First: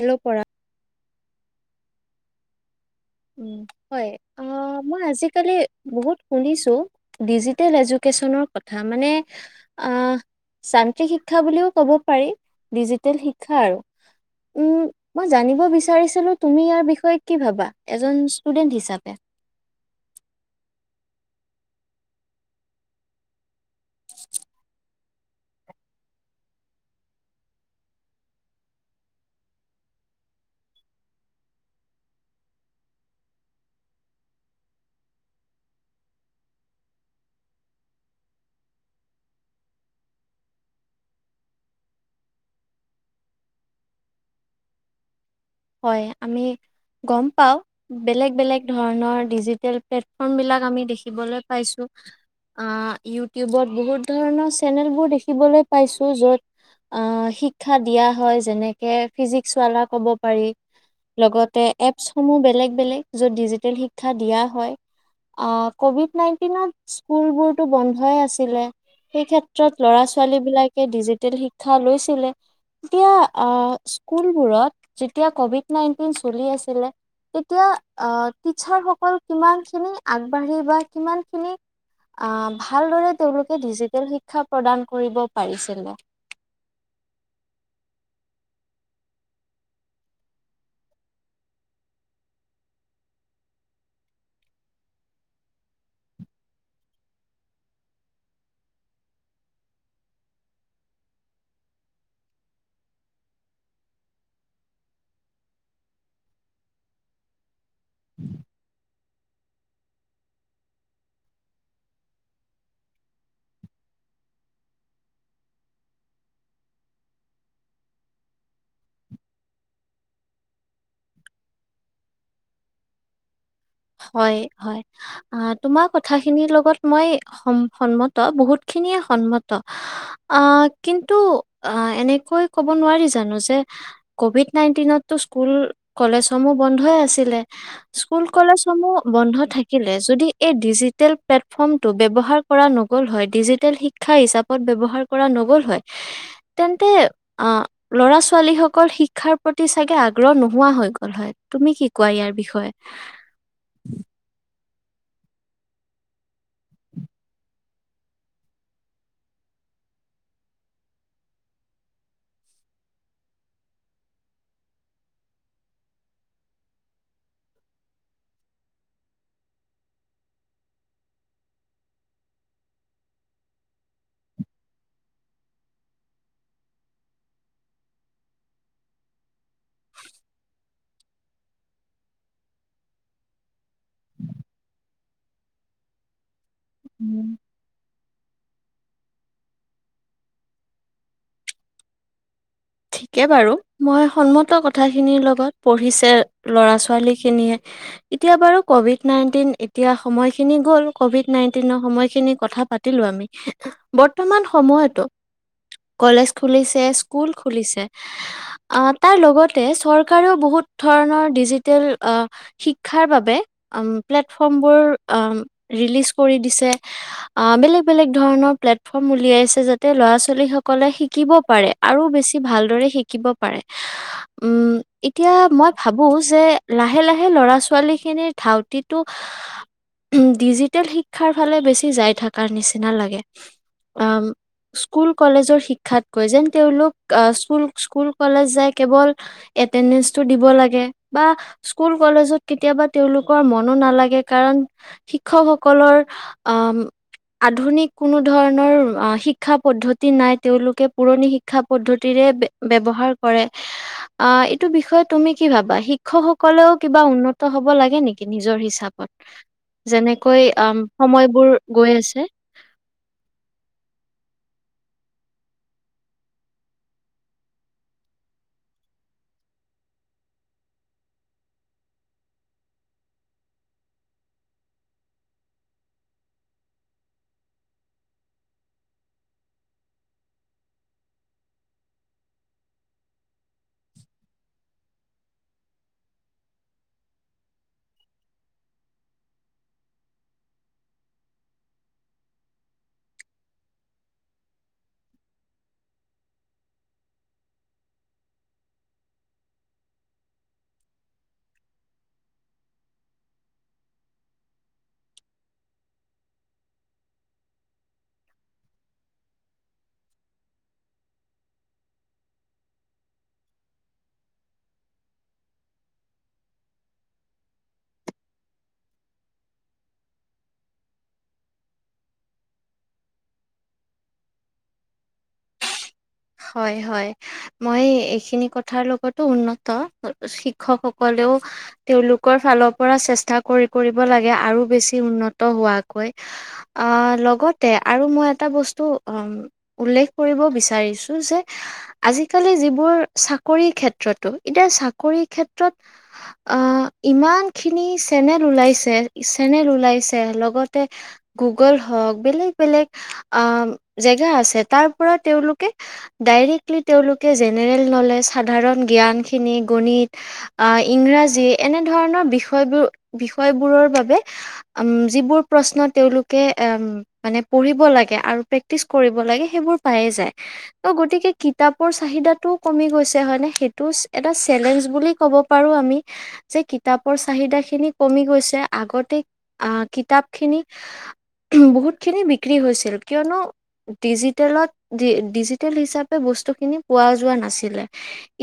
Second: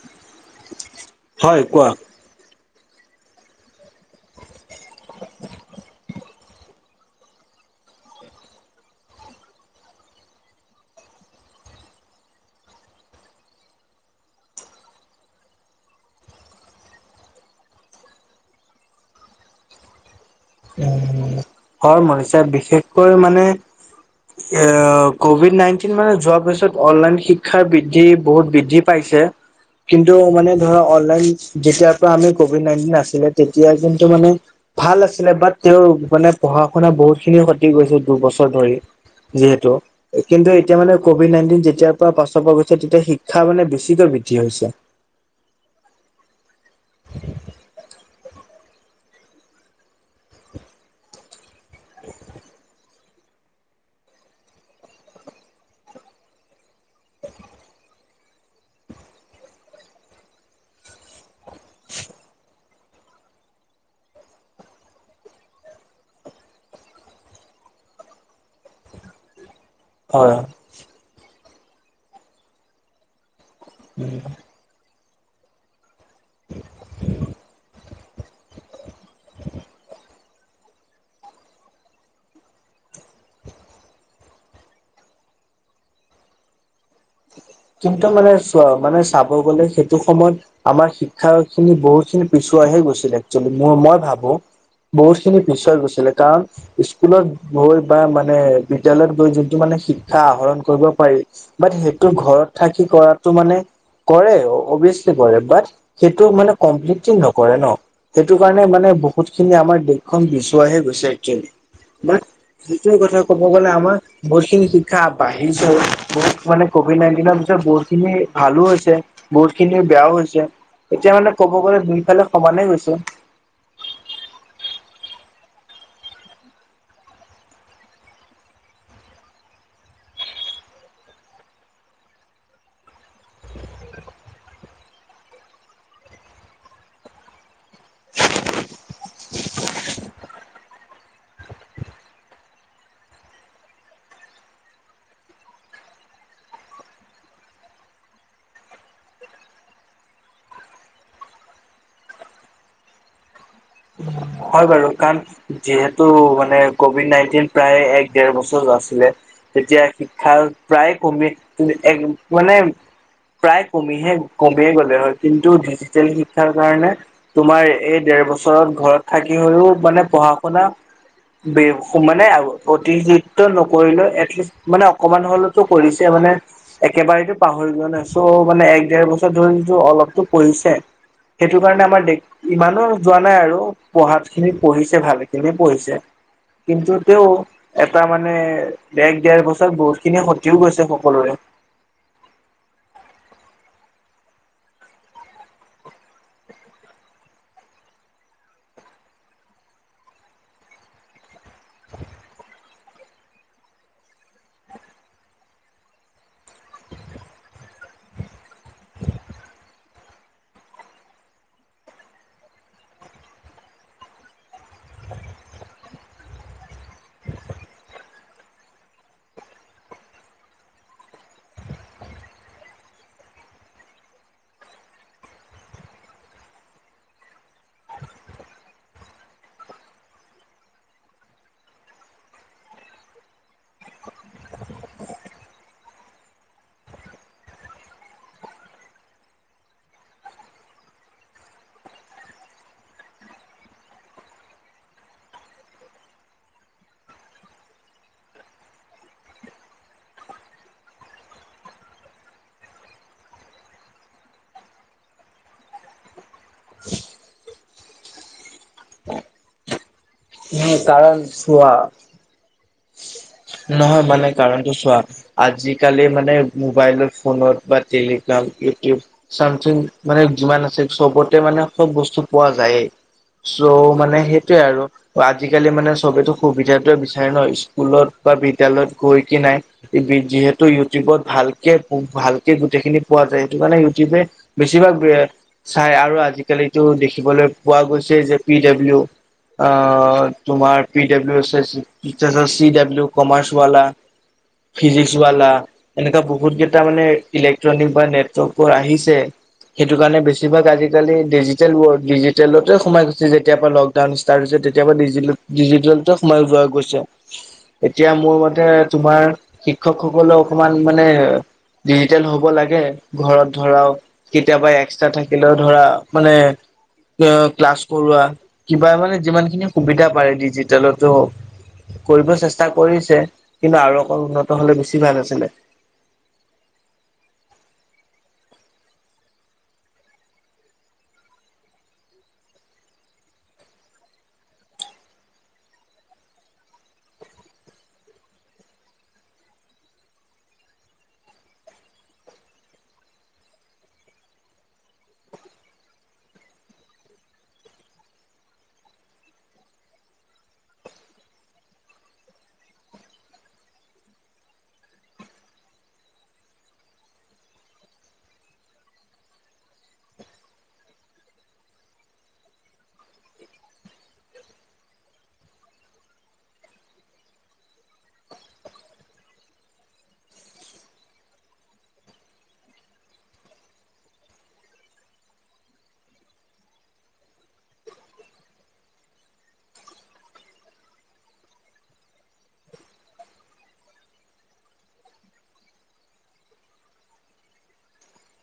আলু পুৰা। হয় কোৱা। হয় আহ মই আজিকালি বহুত শুনিছো ডিজিটেল এজুকে্চনৰ কথা মানে আহ যান্ত্ৰিক শিক্ষা বুলিও কব পাৰি ডিজিটেল শিক্ষা আৰু উ মই জানিব বিচাৰিছিলো তুমি ইয়াৰ বিষয়ে কি ভাবা এজন ষ্টুডেণ্ট হিচাপে হয় মনিশা বিশেষকৈ মানে এয়া কভিড নাইনটিন মানে যোৱাৰ পিছত অনলাইন শিক্ষাৰ বৃদ্ধি বহুত বৃদ্ধি পাইছে কিন্তু মানে ধৰা অনলাইন যেতিয়াৰ পৰা আমি কভিড নাইনটিন আছিলে তেতিয়া কিন্তু মানে ভাল আছিলে বাট তেওঁৰ মানে পঢ়া শুনা বহুতখিনি ক্ষতি গৈছে দুবছৰ ধৰি যিহেতু কিন্তু এতিয়া মানে কভিড নাইনটিন যেতিয়াৰ পৰা পাছৰ পৰা গৈছে তেতিয়া শিক্ষা মানে বেছিকৈ বৃদ্ধি হৈছে হয় আমি গম পাওঁ বেলেগ বেলেগ ধৰণৰ ডিজিটেল প্লেটফৰ্মবিলাক আমি দেখিবলৈ পাইছো অ ইউটিউবত বহুত ধৰণৰ চেনেলবোৰ দেখিবলৈ পাইছো য'ত অ শিক্ষা দিয়া হয় যেনেকে ফিজিক্সৱালা ক'ব পাৰি লগতে এপছসমূহ বেলেগ বেলেগ যত ডিজিটেল শিক্ষা দিয়া হয় আ কভিড নাইনটিনত স্কুলবোৰতো বন্ধই আছিলে সেই ক্ষেত ল'ৰা হয়। ছোৱালীবিলাকে ডিজিট শিক্ষা লৈছিলে তেতিয়া আ স্কুলবোৰত যেতিয়া কভিড নাইন চলি আছিলে তেতিয়া আ টিচাৰসকল কিমানখিনি আগবাঢ়ি বা কিমানখিনি আ ভালদৰে তেওঁলোকে ডিজিটেল শিক্ষা প্ৰদান কৰিব পাৰিছিলে কিন্তু মানে চোৱা মানে চাব গলে সেইটো সময়ত আমাৰ শিক্ষা খিনি বহুতখিনি পিচুৱাই হে গৈছিলে একচুৱেলি ম মই ভাবো বহুতখিনি পিছুৱাই গৈছিলে কাৰণ স্কুলত গৈ বা মানে বিদ্যালয়ত গৈ যোনটো মানে শিক্ষা আহৰণ কৰিব পাৰি বাট হে ঘৰত থাকি কৰাতটো মানে কৰে অবিয়াচলি কৰে বাট সেইটো মানে কমপ্লিতলি নকৰে ন সেইটো কাৰণে মানে বহুত খিনি আমাৰ দেশখন পিচুৱাহে গৈছে একচুৱেলি মানে যিটো কথা ক'ব গ'লে আমাৰ বহুতখিনি শিক্ষা বাঢ়িছে বহুত মানে কভিড নাইনটিনৰ পিছত বহুতখিনি ভালো হৈছে বহুত খিনি বেয়াও হৈছে এতিয়া মানে কব গ'লে দুইফালে সমানে গৈছে হয় হয়। তোমাৰ কথাখিনিৰ লগত মই সন সন্মত বহুতখিনিয়ে সন্মত, আ কিন্তু আ এনেকৈ ক'ব নোৱাৰি জানো যে কভিড নাইনটিনতো স্কুল কলেজসমূহ বন্ধই আছিলে। স্কুল কলেজসমূহ বন্ধ থাকিলে যদি এই ডিজিটেল প্লেটফৰ্মটো ব্যৱহাৰ কৰা নগল হয় ডিজিটেল শিক্ষা হিচাপত ব্যৱহাৰ কৰা নগল হয়, তেন্তে আ ল'ৰা ছোৱালী সকল শিক্ষাৰ প্ৰতি চাগে আগ্ৰহ নোহোৱা হৈ গল হয়। তুমি কি কোৱা ইয়াৰ বিষয়ে। হয় বাৰু কাৰণ যিহেতু মানে কভিড নাইনটিন প্ৰায় এক ডেৰ বছৰ আছিলে তেতিয়া শিক্ষা প্ৰায় কমি [unintelligible] এক মানে প্ৰায় কমিহে কমিয়ে গ'লে হয়, কিন্তু ডিজিটেল শিক্ষাৰ কাৰণে তোমাৰ এই ডেৰ বছৰত ঘৰত থাকি হলেও মানে পঢ়া শুনা [unintelligible] মানে প্ৰতিযিত্ব নকৰিলেও এটলিষ্ট মানে অকমান হলেতো কৰিছে মানে একেবাৰেো পাহৰি যোৱা নাই চ' মানে এক দেৰ বছৰ ধৰিতো অলপতো পঢ়িছে সেইটো কাৰণে আমাৰ ইমানো যোৱা নাই আৰু পঢ়াত খিনি পঢ়িছে, ভালে খিনি পঢ়িছে। কিন্তু উম। তেওঁ এটা মানে বেগ দিয়াৰ পিছত বহুতখিনি ক্ষতিও গৈছে সকলোৰে ঠিকে বাৰু মই সন্মত কথাখিনিৰ লগত পঢ়িছে ল'ৰা ছোৱালী খিনিয়ে এতিয়া বাৰু কভিড নাইনটিন এতিয়া সময়খিনি গ'ল কভিড নাইনটিনৰ সময়খিনিৰ কথাত পাতিলো আমি। আহ বৰ্তমান সময়তো কলেজ খুলিছে স্কুল খুলিছে। আ তাৰ লগতে চৰকাৰেও বহুত ধৰণৰ ডিজিটেল আ শিক্ষাৰ বাবে আম প্লেটফৰ্মবোৰ আ ৰিলিজ কৰি দিছে আ বেলেগ বেলেগ ধৰণৰ প্লেটফৰ্ম উলিয়াইছে যাতে ল'ৰা ছোৱালীসকলে শিকিব পাৰে আৰু বেছি ভালদৰে শিকিব পাৰে। উম এতিয়া মই ভাবো যে লাহে লাহে লৰা ছোৱালী খিনিৰ ধাউতিটো উ ডিজিটেল শিক্ষাৰ ফালে বেছি যাই থকাৰ নিচিনা লাগে। আ স্কুল কলেজৰ শিক্ষাতকৈ যেন তেওঁলোক আ স্কুল স্কুল কলেজ যায় কেৱল এটেণ্ডেঞ্চটো দিব লাগে বা স্কুল কলেজত কেতিয়াবা তেওঁলোকৰ মনো নালাগে কাৰণ শিক্ষকসকলৰ অম আধুনিক কোনো ধৰণৰ আ শিক্ষা পদ্ধতি নাই তেওঁলোকে পুৰণি শিক্ষা পদ্ধতিৰে বে ব্যৱহাৰ কৰে আ এইটো বিষয়ে তুমি কি ভাবা শিক্ষকসকলেও কিবা উন্নত হব লাগে নেকি নিজৰ হিচাপত? যেনে কৈ উম অম কাৰণ সময়বোৰ চোৱা গৈ আছে নহয় মানে কাৰণটো চোৱা আজিকালি মানে মোবাইলত ফোনত বা টেলিগ্ৰাম ইউটিউব চামথিং মানে যিমান আছে চবতে মানে সব বস্তু পোৱা যায়েই চ' মানে সেইটোয়ে আৰু আজিকালি মানে চবেতো সুবিধটোৱে বিচাৰে ন ইচ স্কুলত বা বিদ্য়ালয়ত গৈ কি নাই যিহেতু ইউটিউবত ভালকে ভালকে গোটেইখিনি পোৱা যায় সেইটো কাৰণে ইউটিউবে বেছিভাগ চাই আৰু আজিকালো দেখিবলৈ পোৱা গৈছে যে পি ডাব্লিউ আহ তোমাৰ পি ডাব্লিউ ইটেস্ত চি ডাব্লিউ কমাৰ্চৱালা ফিজিক্সৱালা এনেকুৱা বহুত কেইটা মানে ইলেক্ট্ৰনিক বা নেটৱৰ্কৰ আহিছে সেইটো কাৰণে বেছিভাগ আজিকালি ডিজিটেল ৱৰ্ল ডিজিটেলতে সোমাই গৈছে যেতিয় লকডাউন ষ্টাৰ্ট হৈছে তেতিয়া পৰা ডিজিতেলতে সোমাই যোৱা গৈছে এতিয়া মোৰ মতে তোমাৰ শিক্ষকসকলে অকমান মানে ডিজিটেল হব লাগে ঘৰত ধৰাও কেতিয়াবা এক্সট্ৰা থাকিলেও ধৰা মানে ক্লাছ কৰোৱা কিবা মানে যিমানখিনি সুবিধা পাৰে ডিজিটেলতো কৰিব চেষ্টা কৰিছে কিন্তু আৰু অকল উন্নত হলে বেছি ভাল আছিলে হয় হয় মই এইখিনি কথাৰ লগতো উন্নত শিক্ষকসকলেও তেওঁলোকৰ ফালৰ পৰা চেষ্টা কৰি কৰিব লাগে আৰু বেছি উন্নত হোৱাকৈ আহ লগতে আৰু মই এটা বস্তু উল্লেখ কৰিব বিচাৰিছো যে আজিকালি যিবোৰ চাকৰি ক্ষেত্ৰতো এতিয়া চাকৰি ক্ষেত্ৰত আহ ইমানখিনি চেনেল ওলাইছে চেনেল ওলাইছে লগতে গুগল হওঁক বেলেগ বেলেগ আহ জেগা আছে তাৰ পৰা তেওঁলোকে ডাইৰেক্টলি তেওঁলোকে জেনেৰেল নলেজ সাধাৰণ জ্ঞানখিনি গণিত আহ ইংৰাজী এনেধৰণৰ বিষয়বোৰ বিষয়বোৰৰ বাবে যিবোৰ প্ৰশ্ন তেওঁলোকে মানে পঢ়িব লাগে আৰু প্ৰেক্টিচ কৰিব লাগে সেইবোৰ পায়ে যায় ত' গতিকে কিতাপৰ চাহিদাটোও কমি গৈছে হয়নে সেইটো এটা চেলেঞ্জ বুলি ক'ব পাৰো আমি যে কিতাপৰ চাহিদা খিনি কমি গৈছে আগতে আহ কিতাপ খিনি বহুতখিনি বিক্ৰী হৈছিল কিয়নো ডিজিটেলত ডিজি ডিজিটেল হিচাপে বস্তু খিনি পোৱা যোৱা নাছিলে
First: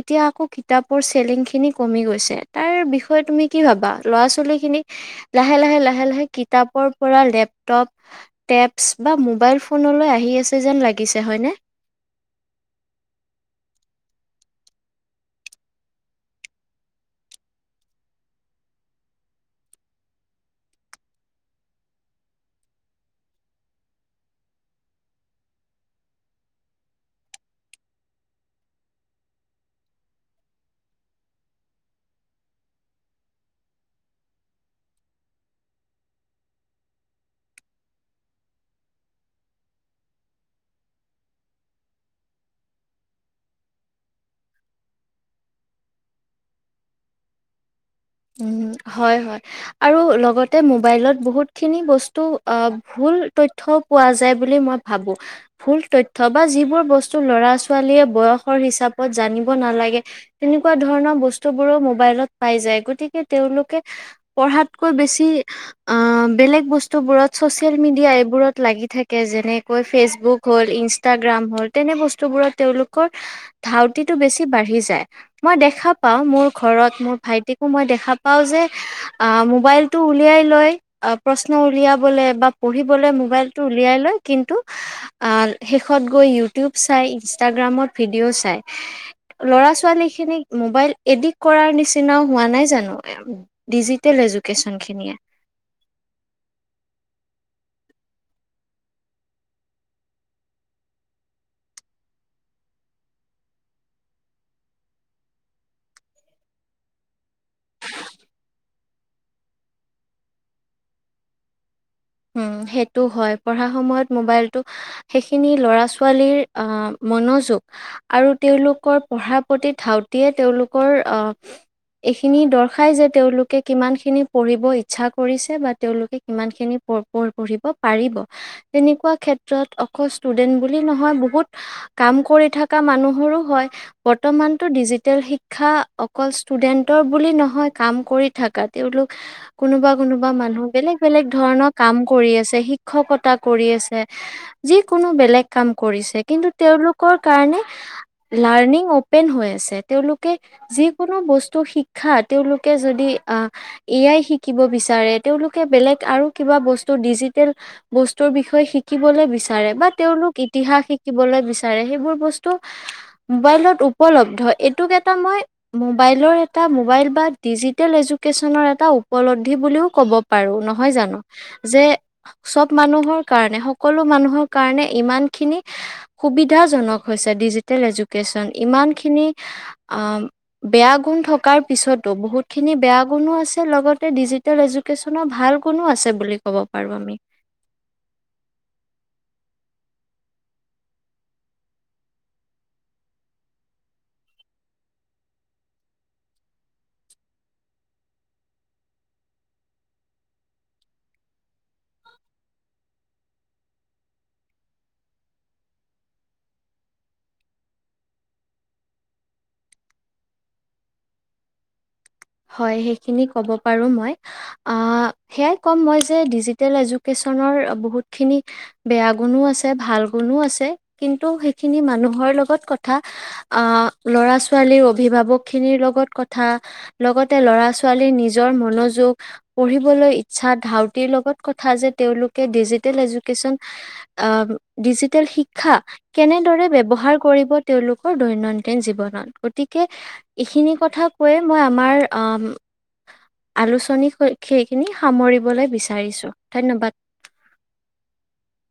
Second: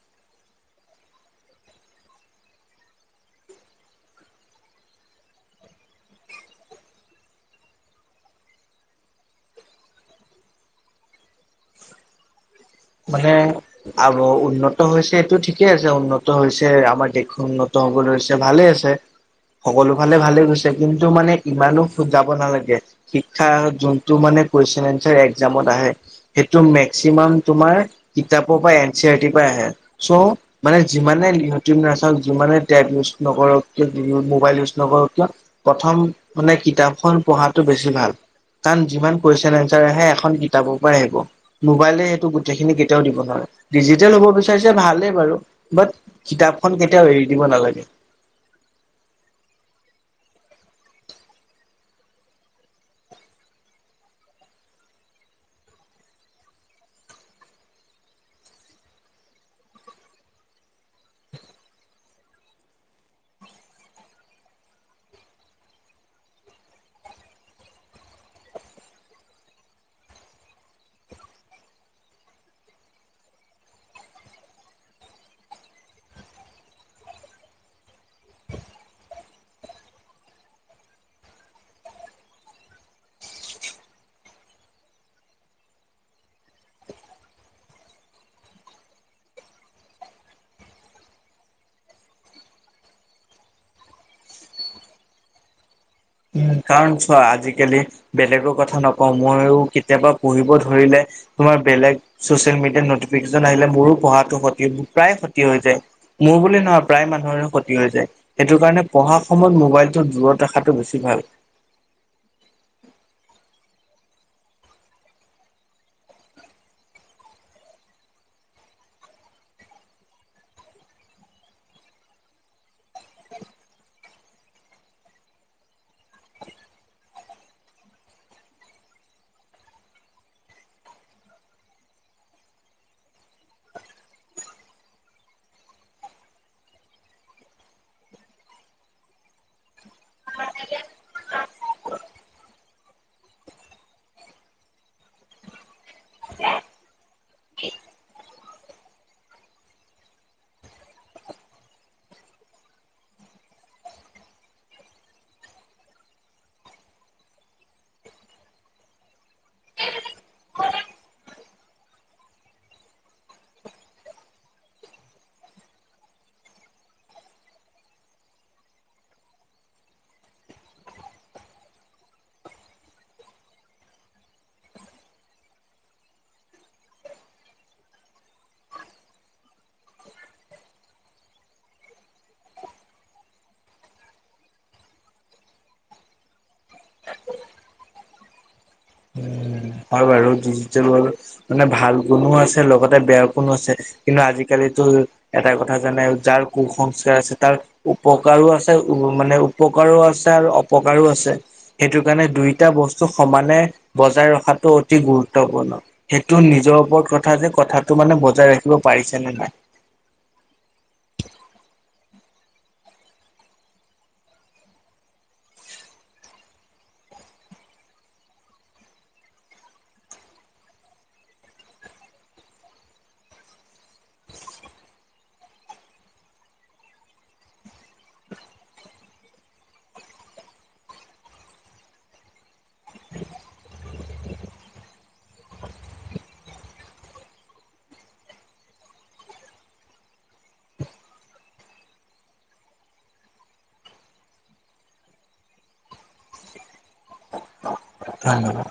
এতিয়া আকৌ কিতাপৰ ছেলিং খিনি কমি গৈছে তাৰ বিষয় তুমি কি ভাবা ল'ৰা ছোৱালীখিনি লাহে লাহে লাহে লাহে কিতাপৰ পৰা লেপটব টেস্প বা ম'বাইল ফোনলৈ আহি আছে যেন লাগিছে হয়নে? মানে আ উন্নত হৈছে সটো ঠিকে আছে উন্নত হৈছে আমাৰ দেশো উন্নত হব হৈছে ভালে আছে সকলো ফালে ভালে গৈছে কিন্তু মানে ইমানো যাব নালাগে শিক্ষা যোনটো মানে কুৱেশন এনচাৰ একজামত আহে সেইটো মেক্সিমাম তোমাৰ কিতাপৰ পৰা এন চি আৰ টিৰ পৰা আহে চ' মানে যিমানেট নাচাওক যিমানে টেপ ইউজ নকৰকিয় মোবাইল ইউজ নকৰক কিয় প্ৰথম মানে কিতাপখন পঢ়াতটো বেছি ভাল কাৰণ যিমান কুৱেশচন এচাৰ আহে এখন কিতাপৰ পৰাই আহিব মোবাইলে গোটেইখিনি কেতিয়াও দিব নোৱাৰে ডিজিটেল হব বিচাৰিছে ভালেই বাৰু বাট কিতাপখন কেতিয়াও এৰি দিব নালাগে উ হয় হয় আৰু লগতে মোবাইলত বহুত খিনি বস্তু আহ ভুল তথ্য়ও পোৱা যায় বুলি মই ভাবো ভুল তথ্য বা যিবোৰ বস্তু লৰা ছোৱালীয়ে বয়সৰ হিচাপত জানিব নালাগে তেনেকুৱা ধৰণৰ বস্তু বোৰো মোবাইলত পাই যায় গতিকে তেওঁলোকে পঢ়াতকৈ বেছি আহ বেলেগ বস্তুবোৰত চচিয়েল মিডিয়া এইবোৰত লাগি থাকে যেনেকৈ ফেচবুক হল ইনষ্টাগ্ৰাম হল তেনে বস্তুবোৰত তেওঁলোকৰ ধাউতিতটো বেছি বাঢ়ি যায় মই দেখা পাওঁ মোৰ ঘৰত মোৰ ভাইটিক মই দেখা পাওঁ যে মোবাইলটো উলিয়াই লৈ প্ৰশ্ন উলিয়াবলৈ বা পঢ়িবলৈ মোবাইলটো উলিয়াই লৈ কিন্তু শেষত গৈ ইউটিউব চাই ইনষ্টাগ্ৰামত ভিডিঅ' চাই ল'ৰা ছোৱালীখিনিক মোবাইল এডিক্ট কৰাৰ নিচিনাও হোৱা নাই জানো ডিজিটেল এজুকেচন খিনিয়ে কাৰণ চোৱা আজিকালি বেলেগৰ কথা নকওঁ মইো কেতিয়াবা পঢ়িব ধৰিলে তোমাৰ বেলেগ চচিয়েল মিডিয়াত নটিফিকেশচন আহিলে মোৰো পঢ়াটো ক্ষতি প্ৰায় ক্ষতি হৈ যায় মোৰ বুলি নহয় প্ৰায় মানুহৰে ক্ষতি হৈ যায় সেইটো কাৰণে পঢ়া সময়ত মোবাইলটো দূৰত ৰখাতটো বেছি ভাল উ সেইটো হয় পঢ়া সময়ত মোবাইলটো সেইখিনি লৰা ছোৱালীৰ আহ মনোযোগ আৰু তেওঁলোকৰ পঢ়াৰ প্ৰতি ধাউতিয়ে তেওঁলোকৰ আহ এইখিনি দৰ্শায় যে তেওঁলোকে কিমানখিনি পঢ়িব ইচ্ছা কৰিছে বা তেওঁলোকে কিমান খিনি পঢ়িব পাৰিব তেনেকুৱা ক্ষেত্ৰত অকল ষ্টুডেন্ট বুলি নহয় বহুত কাম কৰি থকা মানুহৰো হয় বৰ্তমানতো ডিজিটেল শিক্ষা অকল ষ্টুডেন্টৰ বুলি নহয় কাম কৰি থকা তেওঁলোক কোনোবা কোনোবা মানুহ বেলেগ বেলেগ ধৰণৰ কাম কৰি আছে শিক্ষকতা কৰি আছে যিকোনো বেলেগ কাম কৰিছে কিন্তু তেওঁলোকৰ কাৰণে লাৰ্ণিং অপেন হৈ আছে তেওঁলোকে যিকোনো বস্তু শিক্ষা তেওঁলোকে যদি এয়াই শিকিব বিচাৰে তেওঁলোকে বেলেগ আৰু কিবা বস্তু ডিজিটেল বস্তুৰ বিষয়ে শিকিবলৈ বিচাৰে বা তেওঁলোক ইতিহাস শিকিবলৈ বিচাৰে সেইবোৰ বস্তু মোবাইলত উপলব্ধ এইটোক এটা মই মোবাইলৰ এটা মোবাইল বা ডিজিটেল এডুকেশ্যনৰ এটা উপলব্ধি বুলিও ক'ব পাৰো নহয় জানো যে সব মানুহৰ কাৰণে সকলো মানুহৰ কাৰনে ইমানখিনি সুবিধাজনক হৈছে ডিজিটেল এজুকেশচন ইমান খিনি অ বেয়া গুণ থকাৰ পিছতো বহুত খিনি বেয়া গুণো আছে লগতে ডিজিটেল এজুকে্যনৰ ভাল গুণো আছে বুলি ক'ব পাৰো আমি উম, হয় বাৰু ডিজিাৰু মানে ভাল কোনো আছে লগতে বেয়া কুোনো আছে কিন্তু আজিকালিতো এটা কথা জানে যাৰ কুসংস্কাৰ আছে তাৰ উপকাৰো আছে মানে উপকাৰো আছে আৰু অপকাৰো আছে সেইটো কাৰণে দুইটা বস্তু সমানে বজাই ৰখাত অতি গুৰুত্বপূৰ্ণ সেইটো নিজৰ ওপৰত কথা যে কথাটো মানে বজাই ৰাখিব পাৰিছেনে নাই হয় সেইখিনি ক'ব পাৰো মই সেয়াই ক'ম মই যে ডিজিটেল এডুকেশ্যনৰ বহুতখিনি বেয়া গুণো আছে ভাল গুণো আছে কিন্তু সেইখিনি মানুহৰ লগত কথা ল'ৰা ছোৱালীৰ অভিভাৱকখিনিৰ লগত কথা লগতে ল'ৰা ছোৱালীৰ নিজৰ মনোযোগ পঢ়িবলৈ ইচ্ছা ধাউতিৰ লগত কথা যে তেওঁলোকে ডিজিটেল এডুকেশ্যন ডিজিটেল শিক্ষা কেনেদৰে ব্যৱহাৰ কৰিব তেওঁলোকৰ দৈনন্দিন জীৱনত গতিকে এইখিনি কথা কৈয়ে মই আলোচনী সেইখিনি সামৰিবলৈ বিচাৰিছো ধন্যবাদ ধন্যবাদ